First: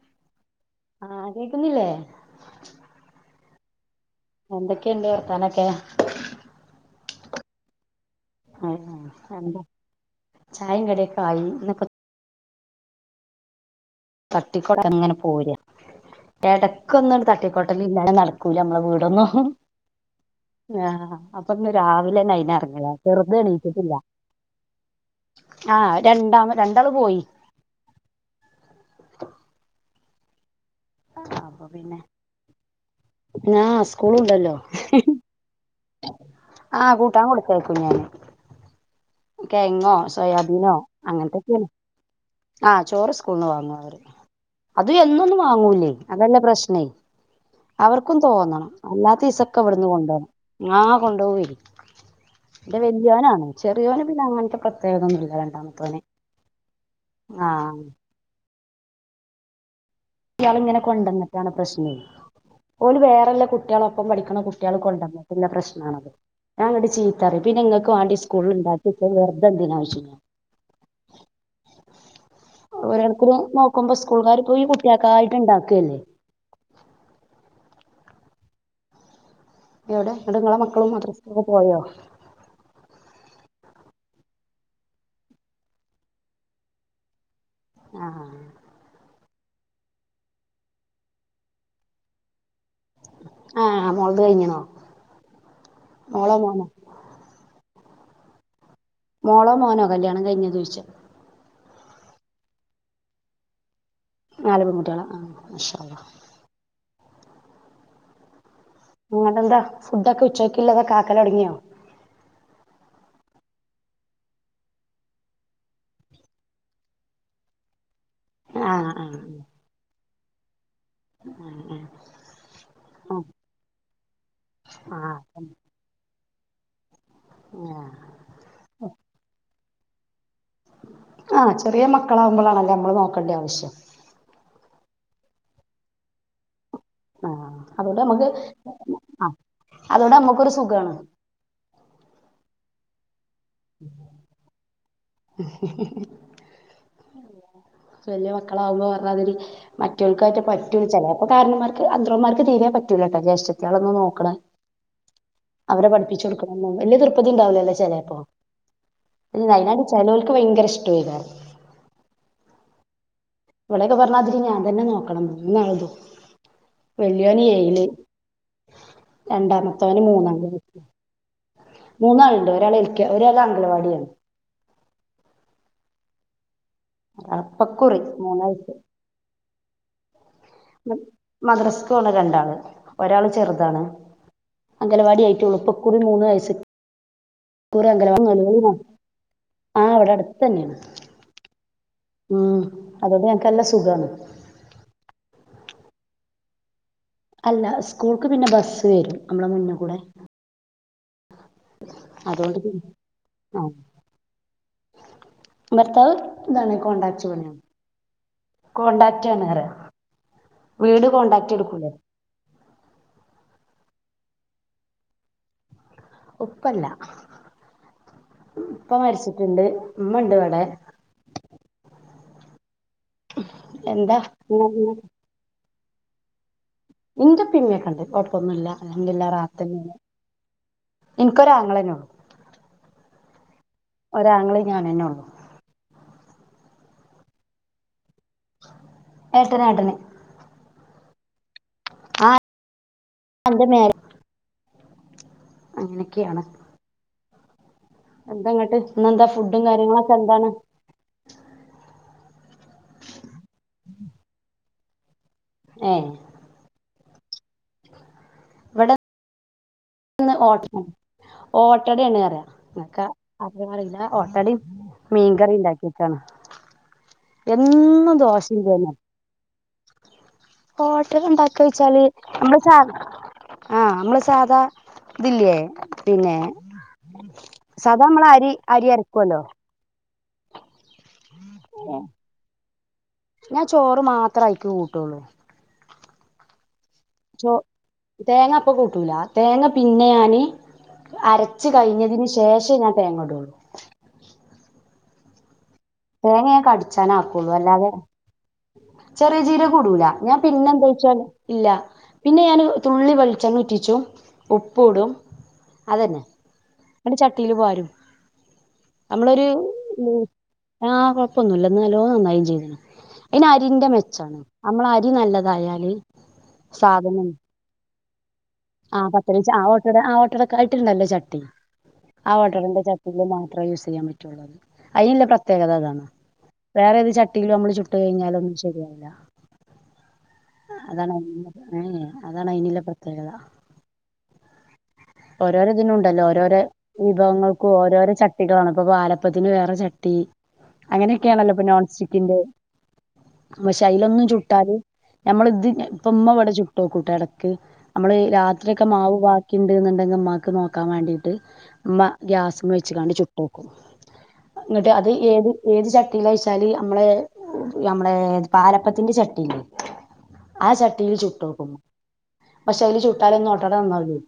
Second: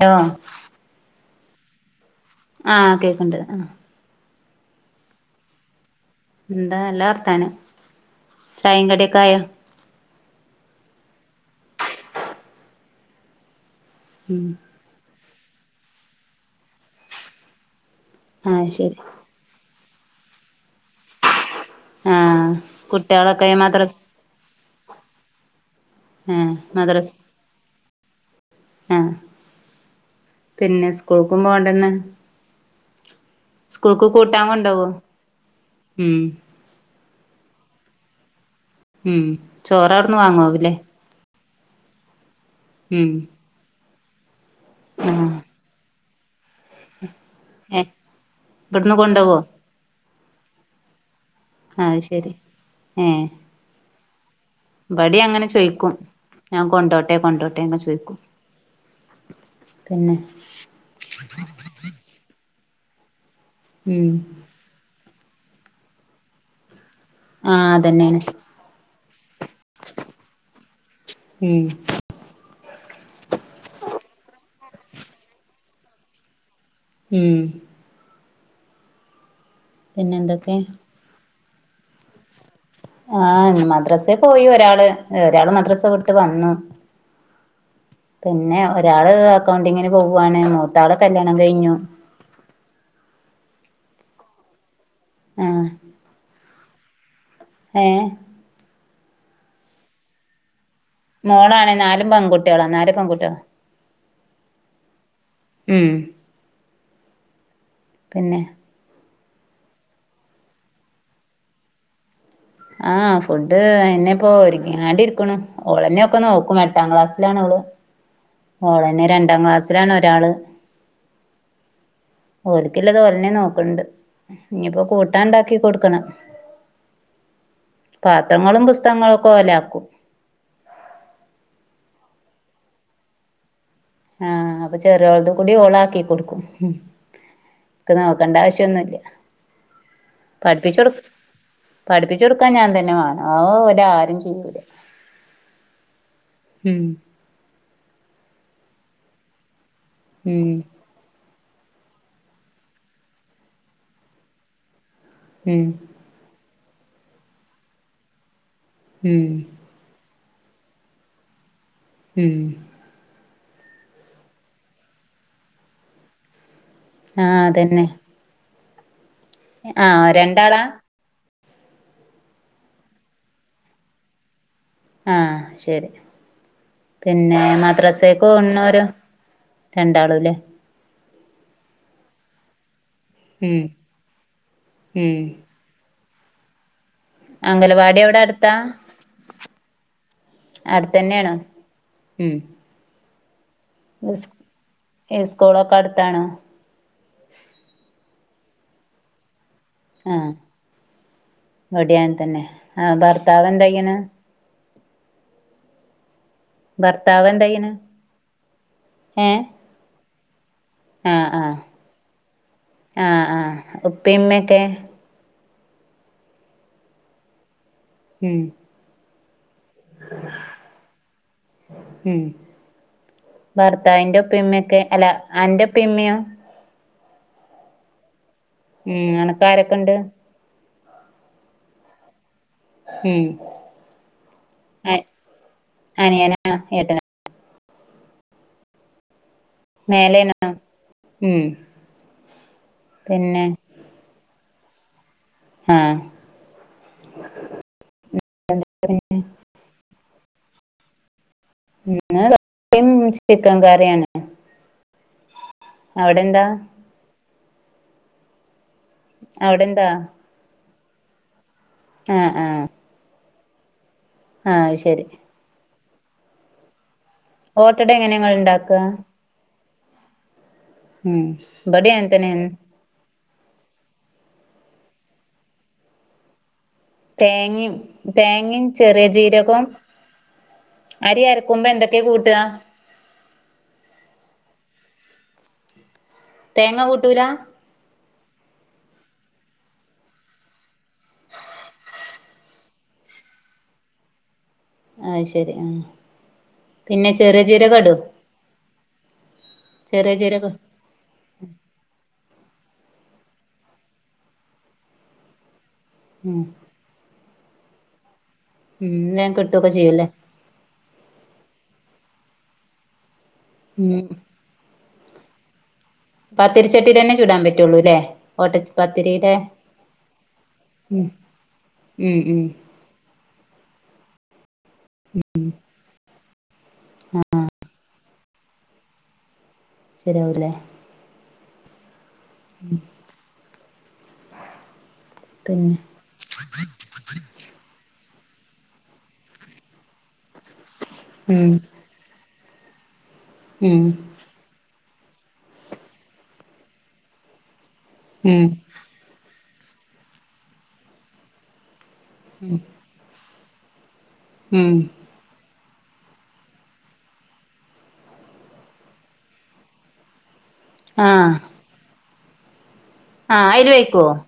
Loh ആഹ് കേക്കുന്നില്ലേ ആഹ് കേക്ക്‌ണ്ട് എന്തൊക്കേണ്ട് വർത്താനൊക്കെ എന്താ നല്ല വർത്താനം ആ ചായിം കടിയൊക്കെ ആയോ എന്താ ചായയും കടിയൊക്കായി എന്നൊക്ക ഉം തട്ടിക്കോട്ട അങ്ങനെ പോരാ ഇടക്കൊന്നങ്ങനെ തട്ടിക്കോട്ടൽ തില്ലാതെ നടക്കൂല ആഹ് നമ്മളെ ശരി വീടൊന്നും ഹ്ഹ അപ്പൊന്ന് രാവിലെന്നെ ആഹ് അയിനെറങ്ങീത ചെറുത് കുട്ട്യാളൊക്കെ എണീചിട്ടില്ല മദ്രസ് ആഹ രണ്ടാം ആഹ് രണ്ടാള് മദ്രസ് പോയി ആഹ് പിന്നെ സ്‌കൂൾക്കും പോണ്ടെന്ന് ഞാ സ്കൂളുണ്ടല്ലോ, ഹിഹിഹി ഉം ആഹ് കൂട്ടാൻ കൊടുക്കേർക്കും ഞാൻ ഉം കെയങ്ങോ ചോറവ്ട്ന്ന് വാങ്ങാവുല്ലേ സോയാബീനോ അങ്ങനത്തൊക്കേണ് ആ ഉം ചോറ് സ്കൂൾന്ന് വാങ്ങുഅവര് അതും ആഹ് എന്നൊന്നും വാങ്ങൂല്ലേയ് അതല്ല പ്രശ്നേയ് ഏഹ് അവർക്കും തോന്നണം ഇബട്ന്ന് കൊണ്ടോവോ അല്ലാത്തീസൊക്കെവ്ടെന്ന് കൊണ്ടോണം ഞാൻ കൊണ്ടോ അത് ശരി ന്റെ ഏഹ് വെല്യോന്നാണ് ചെറിയോന്ന് പിന്നെ അങ്ങൻതെ ഇബടിം പ്രത്യേകതൊന്നുമില്ല അങ്ങനെ ചോയ്ക്കും രണ്ടാമത്തോന് ഞാൻ കൊണ്ടോട്ടെ ആ കൊണ്ടോട്ടെന്ന് ചോയ്ക്കും പിന്നെ യാള് ഇങ്ങനെ കൊണ്ടന്നിട്ടാണ് പ്രശ്നെയ് ഓള് വേറെല്ലാം കുട്ട്യോളൊപ്പം ഉം പഠിക്ക്ണ കുട്ട്യാള് കൊണ്ടന്നിട്ട്ള്ള പ്രശ്നാണത് ഞാൻ ഇങ്ങക്ക് ചീ പിന്നെ ആഹ് ഇങ്ങക്ക് വാണ്ടി അതന്നേണ് സ്കൂളിൽ ഇണ്ടാക്കിച്ച വെറുതെന്തിന ആവശ്യന്നാ [inaudible] ഉം ഓരോർക്കും നോ നോക്കുമ്പോ സ്കൂൾുകാർ ഇപ്പൊ ഈ കുട്ട്യാൾക്കായിട്ട് ഇണ്ടാക്കല്ലേ ഉം എവിടെ പിന്നെ എന്തൊക്കെ നിങ്ങളെ മക്കളും മദൃസൊക്കെ പോയോ ആഹ മദ്രാസേ പോയി ഒരാള് ഒരാള് മദ്രാസ വിട്ടുവന്നു ആഹ് പിന്നെ ഒരാള് അക്കൗണ്ടിങ്ങനെ പോവുവാണ് മൂത്താളെ കല്യാണം കഴിഞ്ഞു ആഹ് മോളത് കഴിഞ്ഞണോ ആഹ് മോളോ മോനോ ഏ മോളോ മോനോ കല്യാണം കഴിഞ്ഞത് ചോയ്ച്ച മോളാണ നാലും പെൺകുട്ടികള നാല് പെൺുട്ടികള നാല് പെൺകുട്ടികള ആ മഷാഅല്ലാഹ് പിന്നെ നിങ്ങ എന്താ ഫുഡൊക്കെ ഉച്ചോക്കുള്ളതൊെകാക്കല് തുടങ്ങിയോ ആഹ ഫുഡ് എന്നെപ്പോൊ ഒരുങ്ങികാണ്ട് ഇരിക്ക്‌ണു ഓളന്നെ ഒക്കെ നോക്ക്ണ് എട്ടാം ക്ലാസ്സിലാണ് ഓള് അവള് ആഹ് ഓളന്നെ ആഹ് രണ്ടാം ക്ലാസ്സിലാണ് ഒരാള് [unintelligible] ഓല്ക്കില്ലത് ഓലെന്നെ നോക്കണ്ട്. ഇഞ്ഞിപ്പോ ആഹ് കൂട്ടാണ്ടാക്കി കൊടുക്കണം. ആഹ് പാത്രങ്ങളും പുസ്തകങ്ങളും ഒക്കെ ഓല് ആക്കും. ആ ചെറിയ മക്കളാവുമ്പോളാണല്ലേ നമ്മള് നോക്കേണ്ട ആവശ്യം. ആഹ അപ്പൊ ചെറിയോളത് കൂടി ഓളാക്കി കൊടുക്കും. മം ആഹ് ഇക്ക് അതോണ്ട് നമ്മക്ക് നോക്കേണ്ട ആവശ്യന്നുല്ല്യ ആഹ് അതോണ്ട് നമ്മക്കൊരു പഠിപ്പിച്ച് സുഖാണ് കൊടുക് പഠിപ്പിച്ചു കൊടുക്കാൻ ഞാൻ തന്നെ വേണം അത് ഓര് ആരും ചെയ്യൂല്ല. [inaudible] വല്യ മക്കളാകുമ്പോ പറഞ്ഞതിരി മറ്റൊൽകായിട്ട് ഉം പാറ്റു [unintelligible] പറഞ്ഞമാതിരിക് അത്രോംമാർക്ക് തീരെ പറ്റൂലാട്ടോ ജേഷ്ടത്തിയാളെ നോക്കണേ. ഉം അവരെ പഠിപ്പിച്ചു കൊടുക്കണം വല്ല്യ തൃപ്പതി ഉണ്ടാവൂലല്ലോ ചേലെപ്പോ. ഉം മം അയ്ന് വാണ്ടി ചേലോൽക് വയങ്കര ഇഷ്ട്ടയിക്കരിം. മം ഇവടെയൊക്കെ പറഞ്ഞാതിരി ഞാൻ തന്നെ നോക്കണം എന്ന എഴുത ആഹ് വെല്ലിയോൻ ഏഴില്. അതന്നെ രണ്ടാമത്തോൻ ആഹ് മൂന്നാ രണ്ടാളാ [unintelligible] മൂന്നാൾണ്ട് ഒരാൾ എൽക്കെ ഒരാൾ അംഗലവാടീണ്ട്. ആഹ ശെരി പിന്നെ അപ്പക്കുറി മദ്രാസെക്ക് മൂന്ന് വയസ്സ് പോകുന്നോരോ? രണ്ടാളുംലെ? മദ്രസ്ക്ക് പോണ രണ്ടാൾ ഒരാള് ഉം ചെറുതാണ് ഉം അംഗലവാടിയായിട്ടൊള്ളു ഇപ്പൊ പോ കുറി മൂന്ന് വയസ് ഇകുറി അംഗലവാടി അങ്കല അവിടെ അടുത്താ [unintelligible] ആ ഇവടെ അടുത്തെന്നെണ് അടുത്തന്നെയാണോ ഉം അതുകൊണ്ട് ഞങ്ങൾക്ക് നല്ല സുഖമാണ് ഇസ് ഇസ്കൂളൊക്കെ അടുത്താണോ? അല്ല സ്കൂൾക്ക് പിന്നെ ബസ്സ് വെരും ഞ മ്മള മുന്ന് കൂടെ. ഒടിയൻ തന്നെ അതുകൊണ്ട് പിന്നെ ആ ഭർത്താവ് ആ എന്തേയ്ണ്? ഭർത്താവ് ഇതാണ് കോണ്ടാക്റ്റ് പണിയാ ചെയ്യണ് ഏ കൊണ്ടററ്റാണ്. വീട് കൊണ്ടാക്റ്റ് ഇട്ക്കൂലേ? ആഹ ആഹ് ഉപ്പീമ്മിയൊക്കെ ഉപ്പല്ല ഉം ഉപ്പ മരിച്ച് [unintelligible] ണ്ട് ഇമ്മ ഇണ്ട് വടെ. മം ഭർത്താവിന്റെ എന്താ ഇങ്ങ- ഉപ്പിഇമ്മിയൊക്കെ ഇങ്ങ- അല്ല അന്റെ ഇപ്പിഇമ്മിയോ? ഇന്റെ ഇപ്പി ഇമ്മിയൊക്കെ ഇണ്ട്. കൊയപ്പൊന്നുല്ല. ഉം അല്ഹമ്ദുലില്ല അനക്ക് റാഹത്തെന്നെണ്. ആരൊക്കെണ്ട് ഇൻക്കൊരാങ്ങളെന്നെ ഉള്ളു ഉം ഒരാങ്ങളീം ഞാനെന്നെ ഒള്ളു. അനിയനാ ഏട്ടനാ? ഏട്ടനാ ഏട്ടന്. മം ആ [unintelligible] ആഹ് അങ്ങനെയൊക്കെയാണ്. എന്ത? ങ്ങട്ട് ഇന്നെന്താ ഫുഡും കാര്യങ്ങളൊക്കെ എന്താണ് [unintelligible] ചിക്കൻ കറിയാണ് ഏ അവിടെ എന്താ? അവിടെന്ത ന്ന് ഓ [unintelligible] ഓട്ടടെണ് ആഹ് അറിയ ആഹ് നിക്ക അറിയോ അറീല. ഓട്ടടിം ആഹ് അത് ശരി മീൻ കറി ഇണ്ടാക്കീക്കാണ്. ഓട്ടട എങ്ങനെ എന്നും ഇങ്ങള് ദോഷിം ഇണ്ടാക്കാ ഇതെന്നെ. ഹോട്ടൽ ഉം ഉണ്ടാക്കി ഇബടേം കഴിച്ചാല് അങ്ങൻതന്നേണ് നമ്മൾ സാ ആഹ് നമ്മള് സാധാ ഇതില്ലേ പിന്നെ തേങ്ങേം സാദാ മ്മളെ തേങ്ങേം അരി ചെറിയ അരക്കോലോ? ജീരകോം അരി അരക്കുമ്പോ ഏ എന്തൊക്കെ കൂട്ടാ ഞാൻ ചോറ് മാത്രയിക്ക് കൂട്ടുള്ളൂ. തേങ്ങ കൂട്ടൂലാ? തേങ്ങപ്പം കൂട്ടൂല തേങ്ങ പിന്നെ ഞാന് അരച്ച് കഴിഞ്ഞതിന് സ് ശേഷ ഞാന് തേങ്ങാടുള്ളു ആ ഹ് ശരി ആ തേങ്ങ ഞാന് പിന്നെ കടിച്ചാന് ചെറിയ ആകുള്ളൂ ജീരകം അല്ലാതെ ഇടോ പേരജീരകടൂല ചെറിയ ഞാൻ ജീരകം പിന്നെ തച്ചാൽ ഇല്ല പിന്നെ ഞാന് തുള്ളി വെള്ച്ചെണ്ണ ഉറ്റിച്ചും ഉപ്പുടും അതെന്നെ ഉം ങ്ങട്ട് ചട്ടീല് പാരും. ഉം വേഗം നമ്മളൊരു കിട്ടുവൊക്കെ ചെയ്യൂല്ലേ ഊ ആ് കൊഴപ്പൊന്നുമല്ല എന്നല്ലോ നന്നായും ചെയ്താണ് അതിന അരിന്റെ ഉം മെച്ചാണ് നമ്മളെ അരി നല്ലതായാൽ പത്തിരിച്ചട്ടീലെന്നെ ചുടാം പറ്റുള്ളുലെ അ പത്തിരി ചാ ഓട്ടട ആ ഓട്ടടക്കായിട്ട്ണ്ടല്ലോ ഒര് ഉം ചട്ടി ഉം ആ ഉം ഓട്ടടന്റെ ചട്ടീല് മാത്രം യൂസയ്യാം പറ്റുള്ളൂ റ്റുള്ളൂ ആയിനെള്ള പ്രത്യേകത അതാണ് വേറെത് ചട്ടീലും ഞമ്മള് ചുട്ട് കഴിഞ്ഞാലും ശരീവൂല ശരിയാവൂല്ലേ ഏ ഹേ അതാണ് അയിന്ള്ള പ്രതീകത പിന്നെ ഓരോരാതിനുണ്ടല്ലോ ഓരോര വിഭവങ്ങൾക്കു ഓരോര ച താണ് പ പലപ്പത്തിന് വേറ ചട്ടി ഉം അങ്ങനൊക്കെണല്ലോ ഇപ്പൊ നോൺസ്റ്റിക്കിന്റ് ഉം ക്ഷേ അയ്ലൊന്നും ചുട്ടാൽ ഞമ്മള് ത് പ്പ ഇമ്മ ഇവിടെ ചുട്ടോക്കും ട്ടാ എടക് ഞമ്മള് ഉം രാത്രിക്കാ മാവ് ബാ ക്കിണ്ട്ന്ന് ടങ്കി ഇമ്മാക് നോക്കാൻ വേണ്ടീട്ട് ഇമ്മ ഗ്യാസ്മ്മ വെച്ച് ചുട്ടോക്കും ഉം ങ്ങട്ട് അത് ഏത് ഏത് ചട്ടിലാ ചൊയ്ച്ചാൽ ഞമ്മളെ ഞമ്മളെ പാലപ്പത്തിന്റെ ചട്ടില്ലേ ആ ചട്ടീല് ആഹ് ചുട്ടോകും പക്ഷേ അയിൽ ആഹ് ചുട്ടാലൊന്നും ഓട്ടട അയില് വെക്കുവോ നന്നാവുലെ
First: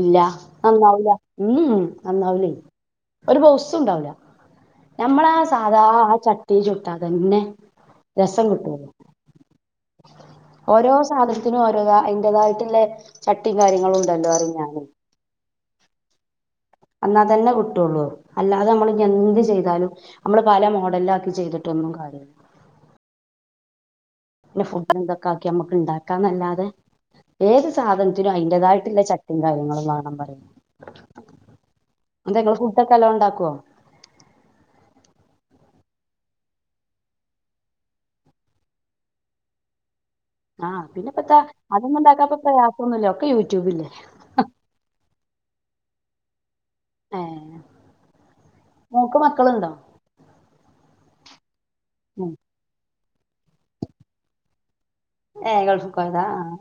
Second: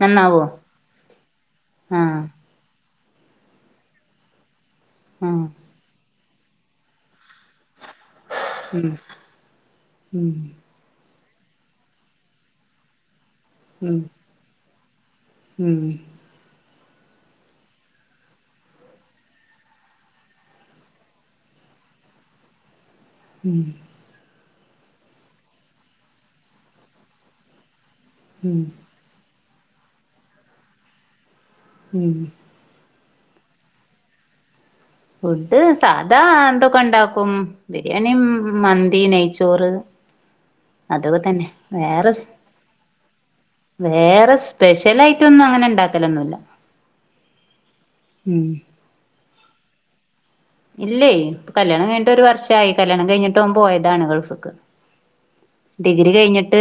ഇല്ല നന്നാവോ നന്നാവുല മ് ആഹ് നന്നാവുലെ ഒരു ബൗസുണ്ടാവില്ല ഞമ്മളെ അ ആഹ് സാദാ അ ച ട്ടി ചുട്ടാതന്നെ രസം കിട്ടുള്ളു ഉം ഉം ഓരോ സാധനത്തിന് ഓരോ താ അയിന്റതായിട്ടില്ലേ ചട്ടിം ഉം കാര്യങ്ങളുണ്ടല്ലോറിം ഞാന് ഉം അന്നതന്നെ കിട്ടുള്ളു അല്ലാതെ മ്മള് ഞെന്ത് ചെയ്താലും ഞമ്മള് പല മോഡലാകി ചെയ്ത് ട്ടൊന്നും കാര്യല്ലാ ഉം ന്നെ ഫുണ്ട് ന്തൊക്കെ ആക്കി ഞമ്മക് ഇണ്ടാകാ ന്നല്ലാതെ ഏത് സാധനത്തിനും ഉം ആയിണ്ടതായിട്ടള്ള ച ട്ടിം കാര്യങ്ങളും വാണം ന്ന് പറയും ഉം അതെ ങ്ങള് ഫുഡൊ ക്കെ നല്ലോണ്ടാക്കോ ഫുഡ് സാധാ തൊക്കെ ണ്ടാകും ബിരിയാണി മന്തി നെയ്ചോറ് ആഹ് പിന്നെപ്പത്താ അതൊക്കെതന്നെ അതൊന്നും വേറെസ് ഉണ്ടാക്കാപ്പൊ പ്രയാസമൊന്നുമില്ല ഒക്കെ യൂട്യൂബില്ലേ വേറെ സ്പെഷലയി ട്ടൊന്നും അങ്ങനെ ഇണ്ടാക്കലൊന്നുല്ലാ ഉം ക്കളുണ്ടോ ഇല്ലേ കല്യാണം കഴിഞ്ഞിട്ട് ഒരു വർഷായി കല്യാണം കഴിഞ്ഞിട്ട് ഓൻ പോയതാണ് ഗൾഫ്ക് ഏഹ് ഗൾഫിൽ ഡിഗ്രി പോയതാ ആഹ് കഴിഞ്ഞിട്ട്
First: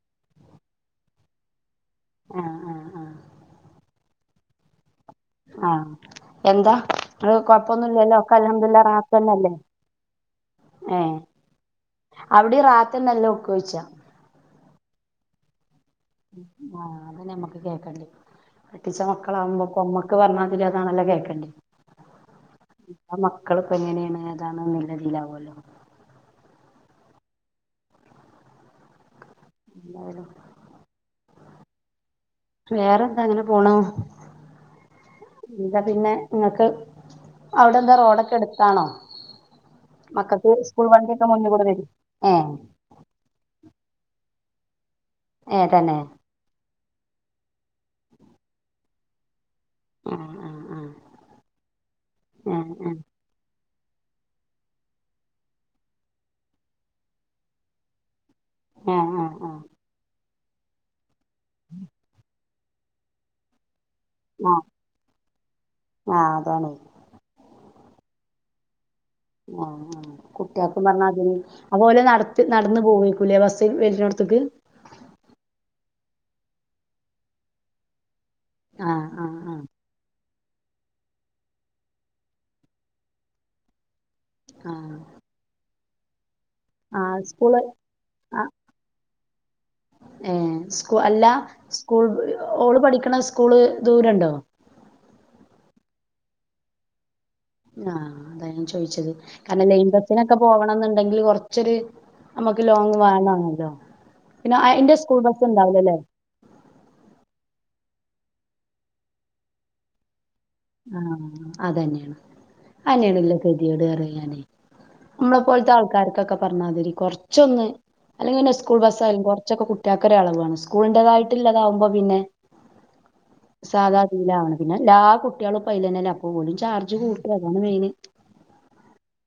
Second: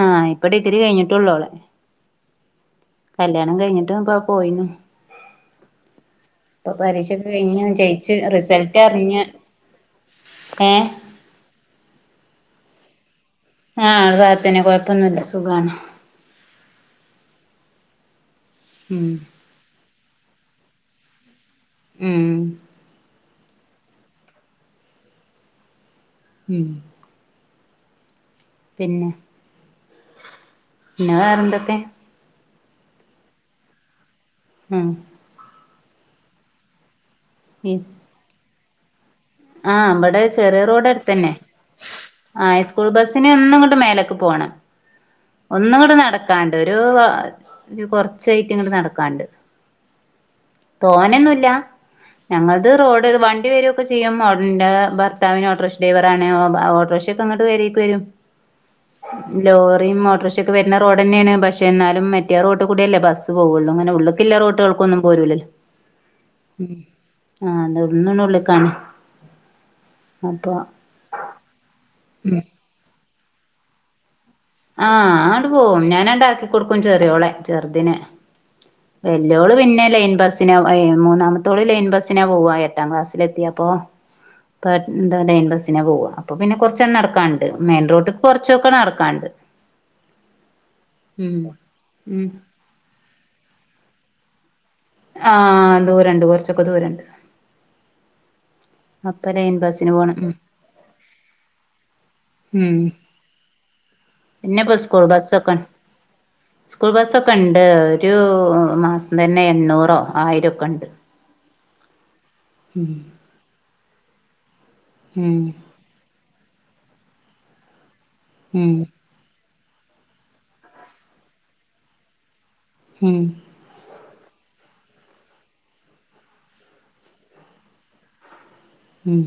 ആ ഇപ്പം ഡിഗ്രി കഴിഞ്ഞിട്ടുള്ളു അവളെ ആഹ് ആഹ് ആഹ് കല്ലിയാണം കഴിഞ്ഞിട്ടപ്പം പൊയിന് ആഹ് എന്താ പരീക്ഷൊക്കെ ങ്ങക്ക് കഴിഞ്ഞ് ജയിച്ച് കൊയപ്പന്നുല്ലല്ലോ ഒക്കെ റിസൾട്ട് അൽഹംദുലില്ലാഹ് അറിഞ്ഞ് റാഹതന്നല്ലേ ഏഹ് ഏ അവടിം റാഹതന്നെല്ലേ ആ ഇവിടെ റാഹതന്നെ കൊയപ്പന്നുല്ല സുഗാണ് ആ അതെന്നെ ഞമ്മക് കേൾക്കണ്ടി കെട്ടിച്ച ഉം മക്കളാവുമ്പോ മക് ക്ക് പറഞ്ഞയതാനില്ലോ കേക്കണ്ടിയെ ഉം മക്കളിപ്പങ്ങനാണി ഏതാണ്ന്നള്ളതിലാവോല്ലോ ഉം പിന്നെ എന്തായാലും പിന്നെ വേറെന്തൊക്കെ വേറെന്താ അങ്ങനെ പോണു ഉം എന്താ പിന്നെ ഇങ്ങക്ക് അവിടെന്താ റോഡൊക്കെ അടുത്താണോ ആ ഇവടെ ചെറിയ റോഡ് വണ്ടിയൊക്കെ എട്ത്തന്നെ മുന്നിൽ കൂടെ വരും ആ ഏഹ് സ്കൂൾ ബസ്സിന് എന്നും ഇങ്ങട്ട് മേലേക്ക് പോണം ഏഹ് ഒന്നിങ്ങട് തന്നെ നടക്കാൻണ്ട് ഒരു ഒരു കൊറച്ചായിട്ട് ഇങ്ങട്ട് നടക്കാൻണ്ട് ആഹ് ആഹ് തോനൊന്നുല്ല ഞങ്ങളത് ആഹ് റോഡ് ആഹ് വണ്ടിവരും ചെയ്യാൻ പാടുണ്ട് ഭർത്താവിന് ഓട്ടോറിക്ഷ ഡ്രൈവറാണ് ഓട്ടോറിക്ഷ ഒക്കെ അങ്ങ് പെരേക്ക് വരും ആഹ് ആഹ് ആഹ് ആഹ് ലോറിയും ഓട്ടോറിഷക്കെ വര്ണ റോഡന്നെയാണ് പക്ഷേന്നാലും മറ്റേ റോഡ കൂടെല്ലേ ബസ് പോകുള്ളൂ മ ഉള്ളിക്കില്ല ആഹ് റോട്ടുകൾക്കൊന്നും പോരൂല ആഹ് അതാണ് ആ ന്നാ വിളി ഇന്നുനുള്ളേക്കാണ് ആ ആ കുട്ടികൾക്കും പറഞ്ഞാ അതി അതുപോലെ ഉം നടത്തി നടന്ന് പോകും പുലയ വാസി വരനോടത്തക്ക് ആഹ് അങ്ങട് പോകും ഞാനങ്ങടാക്കി കൊടുക്കും ചെറിയോളെ ചെറുതിനെ ആഹ് ആഹ് വെല്യോള് ആഹ് പിന്നെ ലൈൻ ബസ് പിന്നെ ആ മൂന്നാമത്തോള് ലൈൻ ബസിനാ പോവാ എട്ടാം ക്ലാസ്സിലെത്തിയപ്പൊ ആഹ് കട്ന്താ [unintelligible] ലൈൻ ബസിലാ പോവാ അപ്പൊ പിന്നെ കുറച്ചങ്ങ് ആഹ് നടക്കാണ്ട് സ്കൂള് മെയിൻ റോഡ്ക്ക്‌ കുറച്ചൊക്കെ നടക്കാണ്ട് ഏ സ്കൂ അല്ല ഉം സ്കൂൾ ഉം ഓള് പഠിക്കണ സ്കൂള് ദൂരണ്ടോ ആ ദൂരണ്ട് കൊറച്ചൊക്കെ ദൂരണ്ട് ആ അതാ ഞാൻ ചോദിച്ചത് അപ്പൊ കാരണം ലൈൻ ബസ്സിന് പോണം ഉം ബേസിലൊക്കെ പോവണന്നുണ്ടെങ്കിൽ കുറച്ചൊരു- നമ്മക്ക് ലോങ്ങ് വേണണല്ലോ പിന്നെപ്പോ സ്കൂൾ ബസ്സൊക്കെ സ്കൂൾ ബസ്സൊക്കെണ്ട് ഒരു മാസം തന്നെ എണ്ണൂറോ ആയിരോ- ആ അതന്നെയാണ് ഉം അയിനാണല്ലേ ഗതികേട് അറിയാനേ ഉം നമ്മളെപ്പോലത്തെ ആൾക്കാർക്കൊക്കെ പറഞ്ഞാതിരി കൊറച്ച്- കുറച്ചൊന്ന് അല്ലെങ്കിൽന്നെ ഉം സ്കൂൾ ബസ് ആയാലും കൊ കൊറച്ചൊക്കെ കുട്ടികൾക്കൊരു എളവ് വേണം സ്കൂളിന്റെതായിട്ടുള്ളതാകുമ്പപിന്നെ ഈമ് പിന്നെ എല്ലാ കുട്ടികളും ഇപ്പ അയില് തന്നെല്ലേ അപ്പ ഓനും ചാർജ് കൂട്ടും അതാണ് മെയിന് ഉം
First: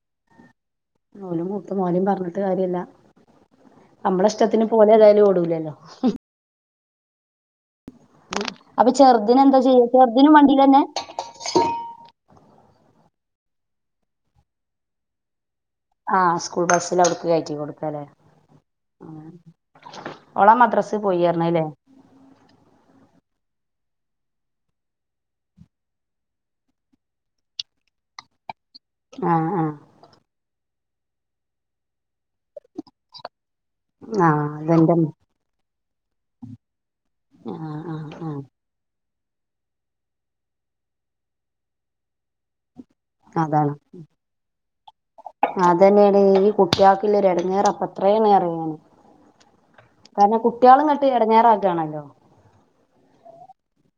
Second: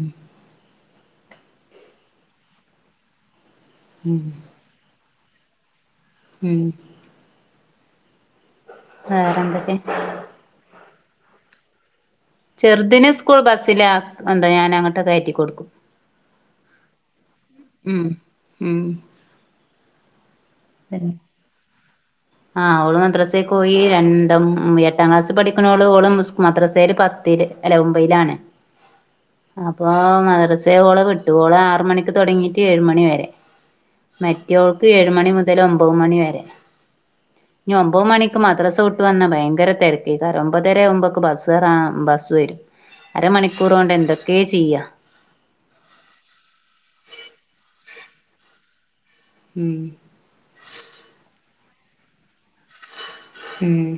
മോളും മൂത്ത മോനും പറഞ്ഞിട്ട് കാര്യല്ല ഉം നമ്മള ഇഷ്ടത്തിന് പോന്നല്ലേ വണ്ടി ഓടൂലല്ലോ ഹും ഉം അപ്പൊ ചെറുതിനെന്താ വേറെന്തൊക്കെ ചെയ്യ ചെറുതിനും വണ്ടീലന്നെ ചെറുതിന് സ്കൂൾ ബസ്സില കൊണ്ട് ഞാനങ്ങട്ട് കേറ്റികൊടുക്കും ആ സ്കൂൾ ബസില് അവിടുക്ക് കേറ്റി കൊടുക്കുവല്ലേ ഉം ഉം മദ്രാസ പോയാരുന്നല്ലേ ആ ഓള് മദ്രസക്ക് പോയി രണ്ടും എട്ടാം ക്ലാസ്സിൽ പഠിക്കണോള് ഓളും സ്കൂൾ മദ്രസയില് പത്ത് അല്ല ഒമ്പയിലാണ് ആ ആ അപ്പോ മദർസെ ഓളെ വിട്ടു ഓളെ ആറു മണിക്ക്- തുടങ്ങീട്ട് ഏഴ് മണി വരെ ആ മറ്റോൾക്കു അതെന്റെ ഏഴ് മണി മുതൽ ഒമ്പത് മണി വരെ ആ ഇനി ആ ഒമ്പത് ആ മണിക്ക് മദ്രസ വി വന്ന ഭയങ്കര തിരക്ക് ഇതാരോ ഒമ്പതരെ ആകുമ്പോക്കെ ബസ് കേറാൻ ബസ് വരും അരമണിക്കൂർ അതാണ് കൊണ്ട് എന്തൊക്കെ ചെയ്യാ അതന്നെയാണ് ഈ കുട്ടിയാക്കുള്ള എടങ്ങേറ് അപ്പ- എറങ്ങേണ് എറങ്ങേണ് ഉം കാരണം ആ കുട്ടികള് ഇങ്ങട്ട് എടങ്ങേറാക്കാണല്ലോ ഈമ്മ്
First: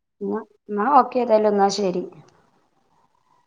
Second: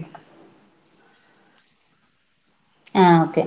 എന്നാ ഓക്കേ ഏതായാലും അന്നാ ശെരി ആ ഓക്കെ